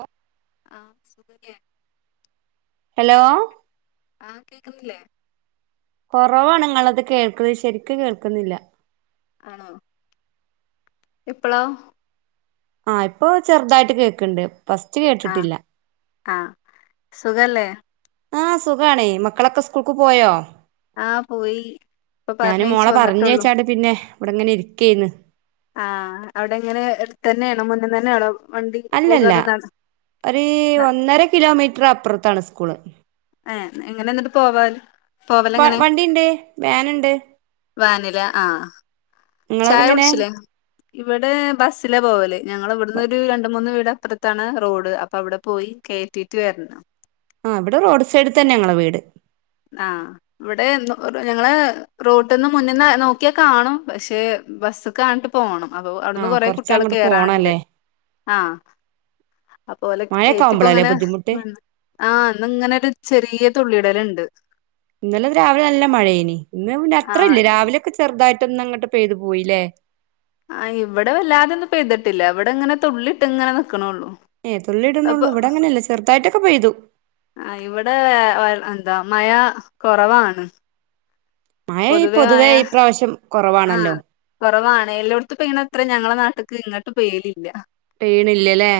ഓഹ് ആഹ് സുഖല്ലേ ഹലോ ആഹ് കേക്കുന്നില്ലേ? കൊറവാണങ്ങളത് കേൾക് ശരിക്കു കേൾക്കുന്നില്ല. ആണോ? ഇപ്പളോ? ആഹ് ഇപ്പൊ ചെറുതായിട്ട് കേക്ണ്ട്. ഫസ്റ്റ് ആഹ് കേട്ടിട്ടില്ല. ആഹ് സുഖല്ലേ ആഹ് സുഖാണെ മക്കളൊക്കെ സ്കൂക്ക് പോയോ? ആഹ് പോയി ഇപ്പൊ ഞാനും പറഞ്ഞയച്ചു മോളെ വന്നിട്ടുള്ളൂ പറഞ്ഞയച്ചാണ്ട് പിന്നെ ഇവിടെങ്ങനെ ഇരിക്കയ്ന്. ആഹ് അവിടെ എങ്ങനെ എടുത്തന്നേണോ മുന്നിന്നന്നേണോ അല്ലല്ല ഒരൂ ഒന്നര കിലോമീറ്റർ അപ്പുറ്ത്താണ് സ്കൂള്. ഏഹ് എങ്ങനെ ന്നിട്ട് പോവാൽ പോവലെങ്ങനെ? വണ്ടിണ്ട് വാനുണ്ട് വാനില ആഹ് ചായ നിങ്ങളതെങ്ങനെ കുടിച്ചില്ലേ ഇവിടെ ബസ്സില പോവല് ഞങ്ങളവിടന്നൊരു രണ്ട് മൂന്ന് വീട പറത്താണ് റോഡ് അപ്പൊ അവിടെ പോയി കെറ്റീട്ട് വരണം. ആഹ് ഇവടെ റോഡ് സൈഡ് തന്നെ ഞങ്ങളെ വീട്. ആഹ് ഇവിടെ ഞങ്ങള് റോട്ട്ന്ന് മുന്ന്ന്ന് നോക്കിയാ കാണും പക്ഷെ ബസ്സ്ക്കാണ്ട് പോണം അപ്പൊ ആ അവ്ട്ന്ന് കൊറേ കൊറച്ച് കുട്ട്യേള് അങ്ങോട്ട് കേറാണ്ട്. പോണല്ലേ ആഹ് അപ്പോ ഓലൊക്കെ മഴയൊക്കെ ആവുമ്പോളല്ലേ കയറ്റിപ്പ്ങ്ങനെ ബുദ്ധിമുട്ട് വന്ന് ആഹ് ഇന്ന്ങ്ങനൊര് ചെറിയ തുള്ളിടല്ണ്ട്. ഇന്നലെ രാവിലെ നല്ല മഴേനി ഇന്ന് പിന്നെ ആഹ് അത്രല്ല രാവിലെക്കെ ചെർതായി ട്ട്ന്നങ്ങ്ട്ട് പെയ്ത് പോയില്ലേ. ആഹ് ഇവടെ വല്ലാതൊന്നും പെയ്തിട്ടില്ല ഇവടെങ്ങനെ തുള്ളിട്ട് ങ്ങനെ നിക്ക് ഏഹ് തുള്ളി ട്‌ണൊള്ളു ഇവടങ്ങനല്ല ചെർ തായിട്ടൊക്കെ പെയ്തു. ആഹ് ഇവടെ എഹ് എന്താ മഴ കൊറവാണ്. മഴ പൊതുവേ മയ ഇപ്രാവശ്യം ആഹ് കുറവാണല്ലോ കൊറവാ ണ്. എല്ലോട്ത്തും പെയ്യ്ണത്ര ഞങ്ങളെ നാട്ട്ക്ക് ഇങ്ങട്ട് പെയ്യലില്ല. പെയ്യ്ണ്ല്ലല്ലേ.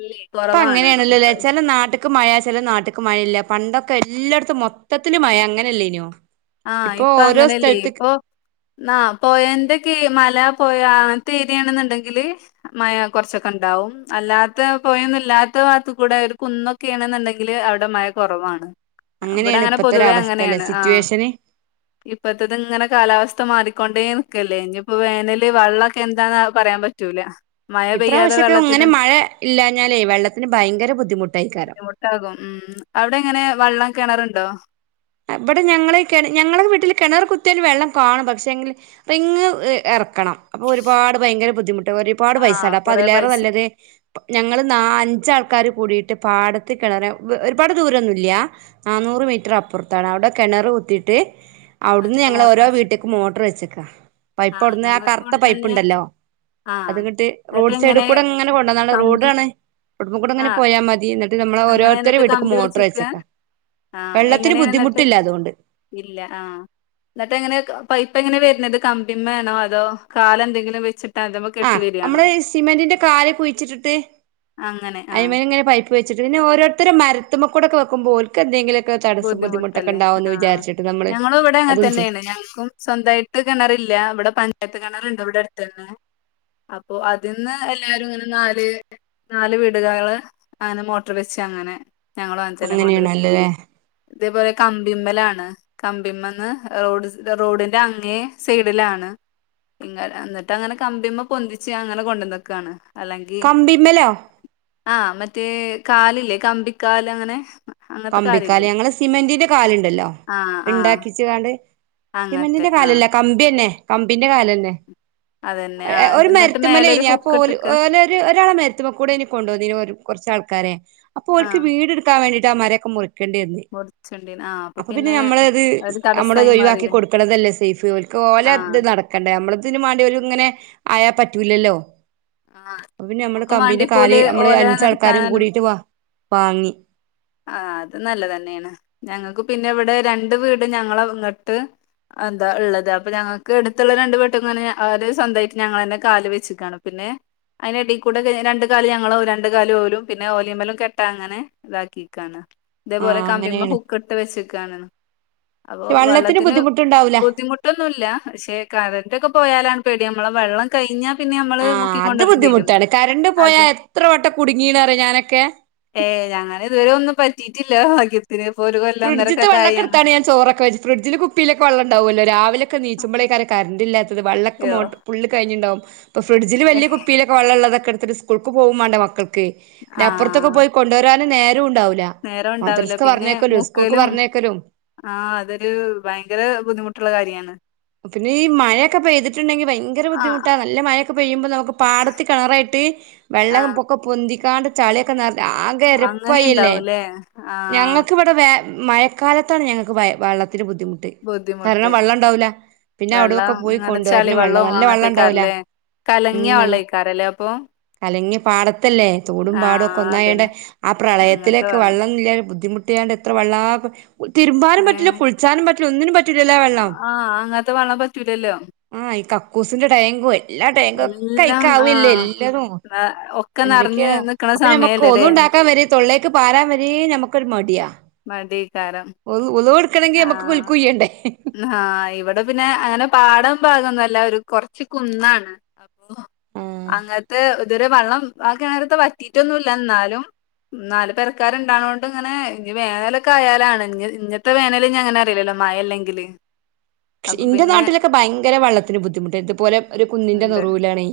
ഇല്ലേ പ്പ കൊറവാണ് ങ്ങനെണല്ലോല്ലേ ഇപ്രാവശ്യം ചെല നാട്ട്ക്ക് മഴ ചെല നാട്ട്ക്ക് മഴല്ല പണ്ടൊ ക്കെല്ലോട്ത്തും മൊത്തത്തില് മയ അങ്ങനല്ലേന്യോ? ആഹ് ഇപ്പങ്ങനല്ലേ ഇപ്പൊ ന്നാ പോയേൻ്റെക്കെ മല പൊഴ അങ്ങൻത്തെരിയാന്ന്ന്ന്ണ്ടെങ്കില് മഴ കൊറച്ചൊക്കെൻ ണ്ടാവും അല്ലാത്ത പോയൊന്നുല്ലാത്ത വാത്ത്ക്കൂടെ ഒര് കുന്നൊക്കെണെന്ന്ണ്ടെങ്കില് അവടെ മഴ കൊറവാണ്. ഇവട അങ്ങനെയാണ് ങ്ങനെ ഇപ്പത്തെ ഒരു പൊതുവേ അവസ്ഥ അല്ലെ അങ്ങനേണ് ആഹ് സിറ്റുവേഷന് ഇപ്പത്തത്ങ്ങനെ കാലാവസ് ഥ മാറിക്കൊണ്ടേ നിക്കല്ലേ ഇഞ്പ്പോ വേനല് വള്ളൊക്കെ എന്താന്നാ പറയാം പറ്റൂല. മഴ പെയ്യാതെ ഇപ്രാവശ്യോക്കെ ങ്ങനെ വെള്ളത്തിന് മഴ ഇല്ലാഞ്ഞാലേ വെള്ളത്തിന് ഭയങ്കര ബുദ്ധിമുട്ടേക്കാരം. ബുദ്ധിമുട്ടാകും ഉം അവടെ ങ്ങനെ വള്ളം കെണറ്ണ്ടോ? ഇബടെ ഞങ്ങള് കെണ ഞങ്ങളെ വീട്ടില് കെണറ് കുത്ത്യാല് വെള്ളം കാണും പക്ഷെങ്കില് റിങ്ങ് എഹ് എറ ക്കണം അപ്പൊ ഒരുപാട് ഭയങ്കര ബുദ്ധിമുട്ട ഒരുപാട് ആഹ് പൈസാണ്ടേ അപ്പൊ കൊറേ അതിലേറെ പൈസ നല്ലത് ഞങ്ങൾ നാ അഞ്ചാൾക്കാര് കൂടിട്ട് പാടത്ത് കെണറ് ഒരുപാട് ദൂരൊന്നുല്ല. ന്നാ നൂറ് മീറ്റർ അപ്പൊർ ത്താണ് അവടെ കെണർ കുത്തിട്ട് അവ്ട്ന്ന് അതില് ഞങ്ങള് മോട്ടർ ഓരോ വെച്ച് വീട്ട്ക്കും മോട്ടർ വെച്ചക്കാ. ആഹ് പൈപ്പവ്ട്ന്ന് ആ ഞങ്ങൾക്ക് കർത്ത ഇവിടെ തന്നെ പൈപ്പ്ണ്ടല്ലോ. ആഹ് അത്ങ്ങട്ട് എന്നിട്ട് റോഡ് സൈഡ് എങ്ങനെ കൂടെങ്ങനെ കൊണ്ടന്നാണ്ട്‌ കമ്പി റോഡാണ് ആ റോട്ട്മ്മക്കൂടെങ്ങനെ പോയാ മതി ഇന്നിട്ട് നമ്മളെ അങ്ങനെ ഓരോരുത്തരെ എന്നിട്ട് വീട്ട്ക്കും കമ്പി മോട്ടറ് വെച്ചക്കാ വെള്ളത്തിന് ബുദ്ധ് ന്നട്ട് ഇല്ല ആഹ് ഇന്നട്ടെങ്ങനെ പൈ പ്പങ്ങനെ വരുന്നത് കമ്പിമ്മേണോ അതോ കാലെന്തെങ്കിലും വെച്ചിട്ട് അതിമ്മ കെട്ടി ആഹ് വരികയാണോ നമ്മള് സിമന്റിന്റെ കാല് കുഴിച്ചിട്ടിട്ട് അങ്ങനെ ആ അയ്മലിങ്ങനെ പൈപ്പ് വെച്ചിട്ട് പിന്നെ ഓരോരുത്തര് മരത്തുമ്മക്കൂടൊക്കെ വെക്കുമ്പോ ഓൽക്ക് എന്തെങ്കിലൊക്ക് ബുദ്ധിമുട്ടല്ലേ ആഹ് നമ്മള് ഞങ്ങളും ഇവിടെ അങ്ങെനെ അതും ചെയ്യും തന്നെയാണ് ഞങ്ങൾക്കും സ്വന്തമായിട്ട് കിണറില്ല ഇവിടെ പഞ്ച് യത്ത് കിണറ്ണ്ട് ഇവടടുത്തന്നെ അപ്പൊ അതിന്ന് എല്ലാരും ഇങ്ങനെ നാല് നാല് വീടുകള് അങ്ങനെ മോട്ടർ വെച്ച് അങ്ങനെ ഞങ്ങളും അൻജനെ കൊണ്ട് വെപ്പ് അങ്ങനെയാണല്ലല്ലേ ഇതേപോലെ കമ്പിമ്മലാണ് കമ്പിമ്മേന്ന് റോഡ് സ് റോഡിന്റെ അങ്ങേ സൈഡിലാണ് ഇങ്ങ എന്നിട്ട് അങ്ങനെ കമ്പിമ്മെ പൊന്തിച്ച് അങ്ങനെ കൊണ്ടന്നക്കാണ് അല്ലെങ്കി കമ്പിമ്മലോ? ആഹ് മറ്റേ കാലില്ലേ കമ്പിക്കാല് അങ്ങനെ അങ്ങൻത്തെ കാലിൽ അല്ല ഞങ്ങള് സിമന്റിൻ്റെ കാല്ണ്ടല്ലോ ആഹ് ഇണ്ടാക്കിച്ച്കാണ്ട് അങ്ങനത്തെ സിമന്റിന്റെ ആഹ് കാലല്ല കമ്പിയാ ന്നെ കമ്പിന്റെ കാലെന്നെ അതെ അ ഒരു മരത്തുമ്മലേനി അപ്പൊ ഓല് ഓല് ഒരു ഒരാളെ മരത്ത്മ്മക്കുടേനി കൊണ്ടൊന്നീനെ കൊർച്ചാൾക്കാരെ [unintelligible] അപ്പൊ ഓൽക്ക് ആഹ് വീട് എട്ക്കാൻ വേണ്ടീട്ട് ആ മരൊക്കെ മുറി ക്കണ്ടി വന്ന്, അപ്പൊ പിന്നെ നമ്മളത് ഒരു സ് നമ്മളത് തടസ്സായി ഒഴിവാക്കി മാറില്ലേ കൊടുക്കണതല്ലേ സേഫ് ഓൽക്ക്‌ ആഹ് ഓലെത് നടക്കണ്ടേ നമ്മളതിന് മാണ്ടി ഓല് ഇങ്ങനെ ആയാ പറ്റൂലല്ലോ ആഹ് അപ്പ പിന്നെ നമ്മള് ഞമ്മക്കും കമ്പിന്റെ കാല് വാണ്ടിപ്പോല് അമ്മള് ഓലെ അഞ്ചാൾക്കാരും നിർത്താനും കൂടീട്ട് വാ വാങ്ങി ആഹ് അത് നല്ലതന്നെയാണ് ഞങ്ങക്ക് പിന്നെ ഇവിടെ രണ്ട് വീട് ഞങ്ങള ഇങ്ങട്ട് ആന്താ ഇള്ളത് അപ്പൊ ഞങ്ങക്ക് അടുത്തുള്ള രണ്ട്‌ വീട്ട്ക്കും ഇങ്ങനെ സ്വന്തമായിട്ട് ഞങ്ങളന്നെ കാല് വെച്ചക്കാണ് പിന്നെ അയിന്റെടീക്കൂടെ ക് രണ്ട്‌ കാല് ഞങ്ങളും രണ്ട് കാല് ഓലും പിന്നെ ഓലീമ്മലും കെട്ട അങ്ങനെ ഇതാക്കി. ക്കാണ്. ഇതേപോലെ ആഹ് കമ്പിമ്മ അങ്ങനെയാണ് ഹുക്കിട്ട് വെച്ചക്കാണ്. അപ്പൊ പക്ഷെ വെള്ളത്തിന് ബുദ്ധിമുട്ടുണ്ടാവൂല ബുദ്ധിമുട്ടൊന്നുല്ല. പക്ഷെ കരന്റൊക്കെ പൊ പോയാലാണ് പേടി അമ്മളെ വെള്ളം കഴിഞ്ഞാ പിന്നെ നമ്മള് ആഹ് അത് മുക്കിക്കൊണ്ടരേണ്ടി വരും ബുദ്ധിമുട്ടാണ് കരണ്ട് അത് പോയാ എത്ര വട്ടം കുടുങ്ങീണറിയൊ ഞാനൊക്കെ. ഏഹ് ഞങ്ങനിതുവരെ ഒന്നും പറ്റീട്ടില്ല ഭാഗ്യത്തിന് ഇപ്പൊ ഒരു കൊല്ലം ഒന്നര ഫ്രഡ്ജ്ത്തെ കൊല്ലായി വള്ളൊക്കെ അങ്ങനെ. എടുത്താണ് ഞാൻ ചോറൊക്കെ വെജ്. ഫ്രിഡ്ജില് കുപ്പിയിലൊക്കെ വള്ളണ്ടാവല്ലോ രാവിലെ ഒക്കെ നീച്ചുമ്പളേക്കാരം കര്ണ്ടില്ലാത്തത്. വള്ളക്ക് യോ മോ ഫുള്ള് കഴിഞ്ഞിണ്ടാവും. ഇപ്പോ ഫ്രഡ്ജില് വല്യ കുപ്പിയിലൊക്കെ വള്ളള്ളതൊക്കെ എട്ത്തിട്ട് സ്കൂൾക്ക് പോവും മാണ്ടേ മക്കൾക്ക്. ക്ക്. ന്നെപ്പർത്തൊക്കെ ആഹ് പോയി കൊണ്ടുവരാനും നേരും ഉണ്ടാവുല. മദ്രസ്ക് പറഞ്ഞേക്കലും സ് ക്കലും. ആഹ് അതൊരു ഭയങ്കര ബുദ്ധിമുട്ടുള്ള കാര്യാണ്. പിന്നെ ഈ മഴൊക്കെ പെയ്തിട്ടുണ്ടെങ്കിൽ ഭയങ്കര ആഹ് ബുദ്ധിമുട്ടാ നല്ല മഴൊക്കെ പെയ്യ്മ്പൊ നമുക്ക് പാടത്ത് കെണറെ ട്ട് വെള്ളെ ആഹ് പൊകം പൊന്തിക്കാണ്ട് ചാളിയൊക്കെ നർ ആകെ എരപ്പായല്ലേ. അങ്ങനെയുണ്ടാവൂലേ ആഹ് ഞങ്ങക്കിവടെ വേ മഴക്കാലത്താണ് ഞങ്ങക്ക് ഭായ വാള്ളത്തിന് ബുദ്ധിമുട്ട്. കാരണം ബുദ്ധിമുട്ട് വള്ളം ഇണ്ടാവൂല. പിന്നെ അവിടൊ ഒക്കെ വെള്ളം പോയി ഇങ്ങനെ കൊണ്ടുവരണം വള്ളം നല്ല വള്ളണ്ടാവൂല. കലങ്ങ്യയ വള്ളയ്ക്കാരല്ലേ അപ്പൊ കലങ്ങിയ് പാടത്തല്ലേ തോടും പാടൊക്കെ ആഹ് ഒന്നായേണ്ട അതന്നെ ആ പ്രളയത്തിലൊക്കെ വെള്ളം ന്നില്യ ബുദ്ധിമുട്ടിയാണ്ട് എത്ര വള്ളാ. തിരുമ്പാനും പറ്റില്ല ഏഹ് കുൾച്ചാനും പറ്റില്ല ഒന്നിനും പറ്റൂലല്ലോ ആ വെള്ളം. ആങ്ങത്തെ വള്ള പറ്റൂലല്ലോ. ആഹ് ഈ [unintelligible] എല്ലാ എല്ലാം ടേങ്കൊക്കയ്ക്കാവല്ലേ ആഹ് എല്ലതും. ഒക്കെ എന്തക്ക്യാ നിറഞ്ഞ് നിക്കണ അപ്പൊ ഞമ്മക്ക് സമയല്ലല്ലേ ഒളുണ്ടാക്ക ക്കാ വരെ തൊള്ളേക്ക് പാരാൻ വരേ ഞമ്മക്കൊരു മടിയാ. മടിയേക്കാരം ഒളു വുളൂഹ് ഇട്ക്കണങ്കി ഞമ്മക്ക് കുൽക്കുയ്യണ്ടേ ന്നഹാ ഇവടെ പിന്നെ അങ്ങനെ പാടം ഭാഗൊന്നല്ല ഒരു കൊർച്ച് കുന്നാണ്. ന്നു ആഹ് അങ്ങല്ത്തെ ഇതെരെ വെള്ളം ആ കിണർത്തെ വറ്റിട്ടൊന്നുല്ല ഇന്നാലും നാല് പേരക്കാർ ഇണ്ടാണുകൊണ്ട് ഇങ്ങനെ ഇനി വേനലൊക്കെ ആയാലാണ് ഇ ഇങ്ങത്തെ വേനല ഇ അങ്ങനെ അറിയില്ലല്ലോ മഴലങ്കില് ഇന്റെ നാട്ടിലൊക്കെ ഭയങ്കര വെള്ളത്തിന് ബുദ്ധിമുട്ട് ഇതുപോലെ ഒരു കുന്നിൻന്റെ ഉണ്ട് നറുവിലണ്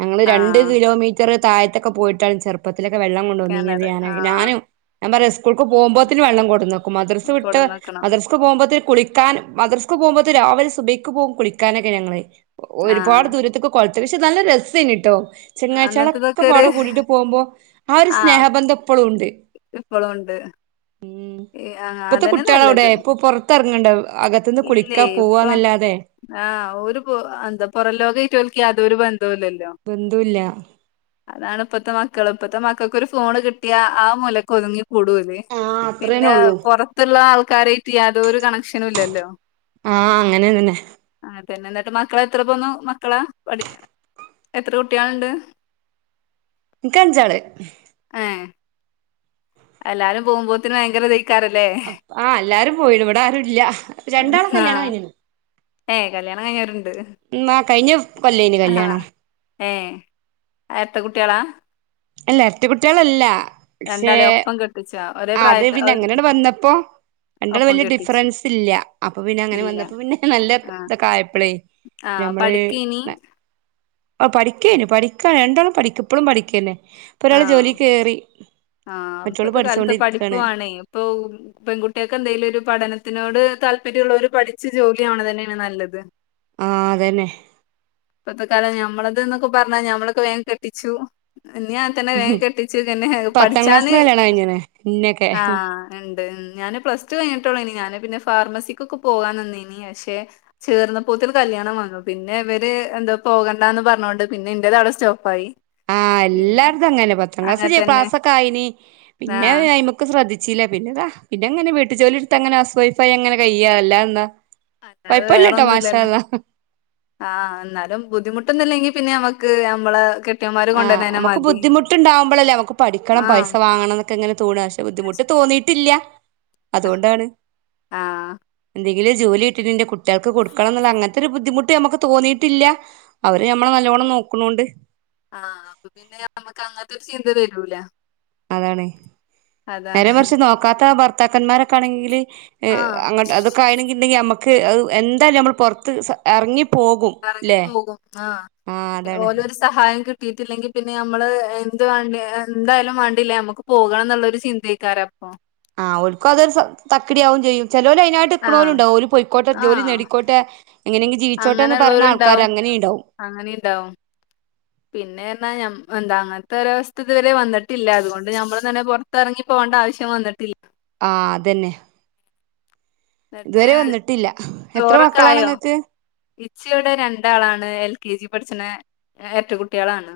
ഞങ്ങള്ൾ രണ്ട് ആഹ് കിലോമീറ്റർ താഴത്തൊക്കെ പോയിട്ടാണ് ചെറുപ്പം ഇപ്പത്തിലൊക്കെം കൊണ്ടുവന്ന കിണറ് ഇനി ആഹ് ഞാനും ഞാ പറയാ സ്കൂക്ക് പോക്പോഴേും വെള്ളം കൊടുന്നു മദ്രസ് വിട്ട് കൊടന്നക്കണം മദ്രസ് പോകുമ്പോ കുളിക്കാൻ മദ്ര പോുമ്പോ രാവിലെ സുബക്ക് പോകും കുളിക്കാനൊക്കെ ഞ ആഹ് ഒരുപാട് ദൂരത്ത അത്യാ പക്ഷെ നല്ല രസേന കട്ടോ ചെങ്ങാഴ്ചകളൊക്കെ അന്നത്തതൊക്കെ ഒരു പാടം കൂടിട്ട് പോകുമ്പോ ആ ഒരു സ്നേഹബന്ധം എപ്പോഴും ഉണ്ട് ഇപ്പോളും ഉണ്ട് ഉ ഈ ആ ഇപ്പത്തെ അതന്നെ കുട്ടികള അവിടെ നല്ലത് ഇപ്പൊ പുറത്തിറങ്ങണ്ട അകത്തന്ന് കുളിക്ക ല്ല ഇപ്പൊ ആ് ഒരു എന്താ പുൊറ ലോക ഇട്ട [unintelligible] പന്തലിയല്ലോ ബന്ധുല്ല അതണ് ഇപ്പത്തെ മക്കൾ മക്കള ഇപ്പത്തെ മക്കൾക്കൊ ഒരു ഫോൺ കിട്ടിയാ ആ മുലക്ക് ഒതുങ്ങി കൂടൂല്ലേ ആഹ് പിന്നെ അത്രേന്നെ ഉള്ളൂ പുൊറത്തുള്ള ആൾക്കാരായിട്ട് യാതൊോരു കണക്ഷനും ഇല്ലല്ലോ ആഹ് അങ്ങനെ അങ്ങനെ പിന്നെ എന്നിട്ട് മക്കള എത്ര പോന്നു മക്കളാ പഠ എത്ര കുട്ടികളുണ്ട് ഇക്ക്ഞ്ചാള് ഏഹ് എല്ലാരും പോകുമ്പോത്തനന് ഭയങ്കര ഇതേക്കാരല്ലേ ആ് എല്ലാരും പോയിട ഇവിടെ ആരുും ഇല്ല രണ്ടാള കല്യാണം കൈനു ഏ കല്യാണം കഴിഞ്ഞാരുണ്ട് ആഹ് കഴിഞ്ഞ കൊല്ലേനി ആഹാ കല്യാണം ഏ എത്ര കുട്ടികളാ അല്ല എരറ്റ കുട്ടികളല്ല പക്ഷേ രണ്ടാളേം ഒപ്പം കെട്ടിച്ചോ ഒരേ ആ അത് പ്രായക്കാ പിന്നെ അങ്ങനെ വന്നപ്പോൊ രണ്ടള ഒപ്പം വലിയ കെട്ടിച്ചോ ഡിഫറൻസ് ഇല്ല അപ്പൊ പിന്നെ അങ്ങനെ ഇല്ല വന്നപ്പോ പിന്നെ നല്ല ആഹ് ഇതൊക്കായപ്പളേ ആഹ് നമ്മള് പഠിക്കേനി പഠി പഠിക്കേ പഠിക്കൻ രണ്ടോളണം പഠിക്കപ്പഴും പഠിക്കല്ലേ ഇപ്പൊ ഒരാള് ആഹ് ജോലി ക കേറി മറ്റള് പഠിച്ചോണ്ടിരിക പഠിപ്പുണ ഇപ്പ പെൺകുട്ടികൾക്കെ എന്തെലും ഒരു പഠന ത്തിനോട് താല്പര്യമുള്ളവര് പഠിച്ച ജോലിയാണ് തന്നെയാണ് നല്ലത് ആഹ അതന്നെ ഇപ്പത്തെ കാലം ഞമ്മളത് എന്നൊക്കെ പറഞ്ഞാ ഞമ്മളൊക്കെ വേഗ കെട്ടിച്ചു ഇൻഇഞ്ഞീം അങ്ങ തന്നെ വേഗ കെട്ടിച് പിന്നെ പത്താം പഠിചാന് ക്ലാസ്സിന്ന് - കല്യാണം കഴിഞ്ഞ്ണ് ഇന്നെക്കെ - ആഹ് ഉണ്ട് ഞാന് പ്ലസ് ടു കഴിഞ്ഞി ട്ടോളൂ അയ്നിംഇനി ഞാന് പിന്നെ ഫാർമസിക്കൊക്കെ പോകൻനിന്നീനിം പിന്നെ ഇവര് പക്ഷെ ചേർന്ന പോത്തൊരു കല്യാണം വന്നു പിന്നെ ഇവര് എന്താ പോകണ്ടാന്ന് പറഞ്ഞോണ്ട് പിന്നെന്റതവിടെ സ്റ്റോപ്പ് ആായി. ആഹ് എല്ലാരും അങ്ങനെപത്താം അങ്ങനെ ക്ലാസ് തന്നെ പാസ്സൊക്കെ ആയിനിം ആഹ് പിന്നെയ്മക്ക് ശ്രദ്ധി ചിലവിനെന്താ പിന്നെ ഇങ്ങന വീട്ടു ജോലി ടുത്ത് അങ്ങനെ കയ്യ് ഹൗസ് വൈഫായി അങ്ങനെ കയ്യാ അല്ലാതെ എന്താ അല്ലാെ വേറെൊന്നുംല്ലല്ലേ ആഹ ഇന്നാലും ബുദ്ധിമുട്ടൊന്നുംല്ലെങ്കി പിന്നെ നമ്മക്ക് നമ്മള ആ നമ്മക്ക് ബുദിമട്ടുണ്ടാകുമ്മ്പ ളല്ലേ നമുക്ക് പഠിക്കണം ആഹ് പൈസ വാണം എന്നക്കെങ്ങനെ തോന്നാ പക്ഷെ ബുദ്ധിമുട്ട് തോന്നി തോന്നിയിട്ടില്ല. അതുകൊണ്ടാണ് ആഹ് എന്തെ - - ജോലി കിട്ടിട്ട് കുട്ട്യാൾക്ക് കൊടുക്കണം ന്ന് അങ്ങനത്തെ ഒരു ബുദ്ധിമുട്ട് നമക്ക് തോന്നിയിട്ടില്ല അവര് നമ്മളെ നല്ലോണ നോക്ക്ണോണ്ട് ആഹ അപ്പൊ പിന്നെ നമക്ക് അങ്ങൻത്തെ ഒരു ചിന്ത വരൂല. അതാണ് നേരെ അതാണ് മറിച്ച് നോക്കാത്ത ഭർത്താക്കന്മാരൊക്കൊണെങ്കില്. അ ആഹ് അതൊക്കെ ആയിണെങ്കിൽ നമ്മുക്ക് എന്തായാലും നമ്മൾ പുറത്ത് ഇറങ്ങി പോ എറങ്ങി പോകും ആ ആഹ് അതാണ് ഓരോരു സഹായം കിട്ടി കിട്ടിട്ടില്ലെങ്കി പിന്നെ നമ്മള് എന്ത് വാണ്ട എന്തായാലും വേണ്ടില്ല നമ്മക്ക് പോകണം എന്നുള്ളരു ചിന്തയ്ക്കാരം അപ്പൊ. ആഹ് ഓല്ക്ക് അതൊരു തക്കിടിയാക്കും ചെയ്യും. ചെലോല് അയ്നായിട്ട് നിക്ക്ണോലും ആഹ് ണ്ടാകും ഓല് പോയിക്കോട്ടെ ജോലി ആഹ് നേടിക്കോട്ടെ എങ്ങനെങ്കിലും ജീവിച്ചോട്ടെ ന്ന് പറയുന്ന ആൾക്കാാര് അങ്ങനെള്ളോരുണ്ടാവും അങ്ങനെണ്ടാകും. പിന്നൊ പർഞ്ഞാല് അങ്ങനത്തെ ഒരസ്ഥ ഇതുവരെ വന്നിട്ടില്ല അതുകൊണ്ട് നഞമ്മൾ തന്നെ പുറത്ത്റങ്ങിപ്പോ ണ്ട ആവശ്യം വന്നിട്ടില്ല. ആ അതന്നെ. എന്നിട്ട് ഇതുവരെ വന്നിട്ടില്ല എത്ര ചോറൊക്കെ മക്കളാണ് ആയ. ഇങ്ങക്ക് ഇച്ച്‌വടെ രണ്ടാളാണ് എൽ കെ ജി പഠിച്ണെ എരട്ടകുട്ടിളാണ്.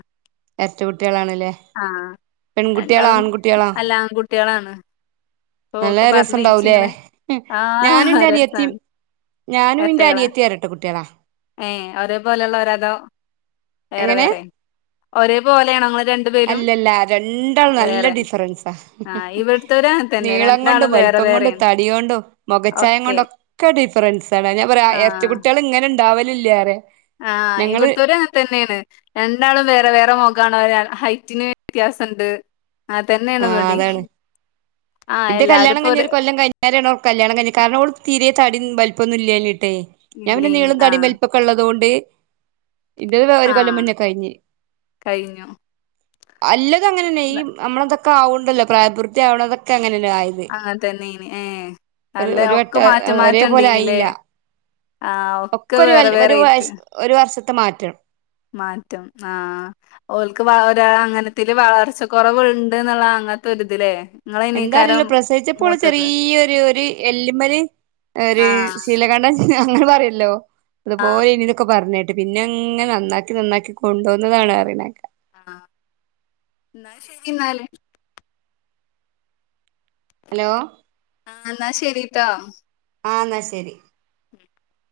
എരട്ട കുട്ട്യാളാണ്ല്ലേ ആഹ പെൺകുട്ട്യാളോ രണ്ടാളും ആൺകുട്ട്യാളോ അല്ലാംകു കുട്ടിളാണ് നല്ല രസംണ്ടാവുലേ ഉം ഞാനും ആഹ് ഇന്റെ അനിയത്തി രസാണ് ഞാനും ഇന്റെ അനിയത്തി എരട്ടെ കുട്ടിളാ ഏ ഒരേ പോലെയുള്ളോരാ അതോ വേറെ എങ്ങനെ വേറെ ഒരേ പോലെ ആണോ ങ്ങൾ അല്ലല്ല രണ്ടാളുംനല്ല ഡിഫറൻസാ ആഹ് ഇവിടുത്തോരും അങ്ങനെ തന്നെ നീളം രണ്ടാളും കൊണ്ടും വലിപ്പം വേറെ കൊണ്ടും. പ്പം കൊണ്ടും വേറെയാണ് തടിയകൊണ്ടും മുഖച്ചായം ഒക്കെ കൊണ്ടൊക്കെ ഡിഫറ ഫ്രണ്ട്സാണ്ണ് ഞാൻ പറയാ ഇരട്ട ആഹ് കുട്ടീൾ ഇങ്ങനെ ഉണ്ടാകലില്ല പറെ ആഹ് ഇവിടത്തെര് അങ്ങനെ തന്നെയാണ് രണ്ടാളും വേറെ വേറെ മൊ കോണാര ഹൈറ്റിന് വ്യത്യാസ ഉണ്ട് അ തന്നെയാണ് ഇവടീം. എന്റെ കല്യാണം കഞ്ഞഞ് ഒരു കൊല്ലം കൈ ഞ്ഞാരെയാണ് കല്യാണ കയ്ഞ്ഞെ കാരണം ഓള് തീരെ തട്ടീ വലിപ്പൊന്നുല്ലയ്നിം. തെ ഞാൻ പിന്നെ ഇല്ലേനി നീളംതടി ആഹ് വലിപ്പൊക്കെ ഉള്ളതോണ്ട് ഇന്റെത് ഒരു കൊല്ലം ആഹ് മുന്നേ കഴിഞ്ഞെ. കഴിഞ്ഞു എല്ലതും അങ്ങനെന്നെ ഈ ന- നമ്മള ഇതൊക്കെ ആുകണ്ടല്ലോ പ്രായപൂർത്തി ആവുന്നതൊക്കെ അങ്ങനെല്ല ആയത് അങ്ങനെ തന്നെനി ഏഹ് ഒരു അല്ല ഒരു വട്ട ഒക്കെ മാറ്റം ഒരേ മാറ്റം പോലെ ഉണ്ടീനില്ലേ ആയില്ല. ആഹ് ഒക്കെ ഒരു വ വേറെ ഒരു വേറെ വയ ആയിട്ട് ഒരു വർഷത്തെ മാറ്റം. മാറ്റം ആഹ ഓല്ക്ക് ഒരാൾ അങ്ങനത്തി വളർച്ച കെറവുണ്ട് ന്നുള്ള അങ്ങത്തൊരുത്‌ല്ലേ. എന്താഅറീല്ല പ്രസവിച്ചപള് ഓള് ചെറിയരു ഒരു എല്ലിമ്മല് ഒരു ആഹ് ശീലകണ്ട അങ്ങനെ പറയല്ലോ അതുപോലെ അയ്നിം ന്നൊക്കെഇ പറഞ്ഞേട്ട്. പിന്നെ അങ്ങനെ നന്നാക്കി നന്നാക്കി കൊണ്ടുോന്നതാണ് പറീണത് കേക്കാ ആഹ എന്നാ ശരി എന്നാലേ ഹലോ ആ എന്നാ ശരി ട്ടോ ആ എന്നാ ശരി ഉം [inaudible]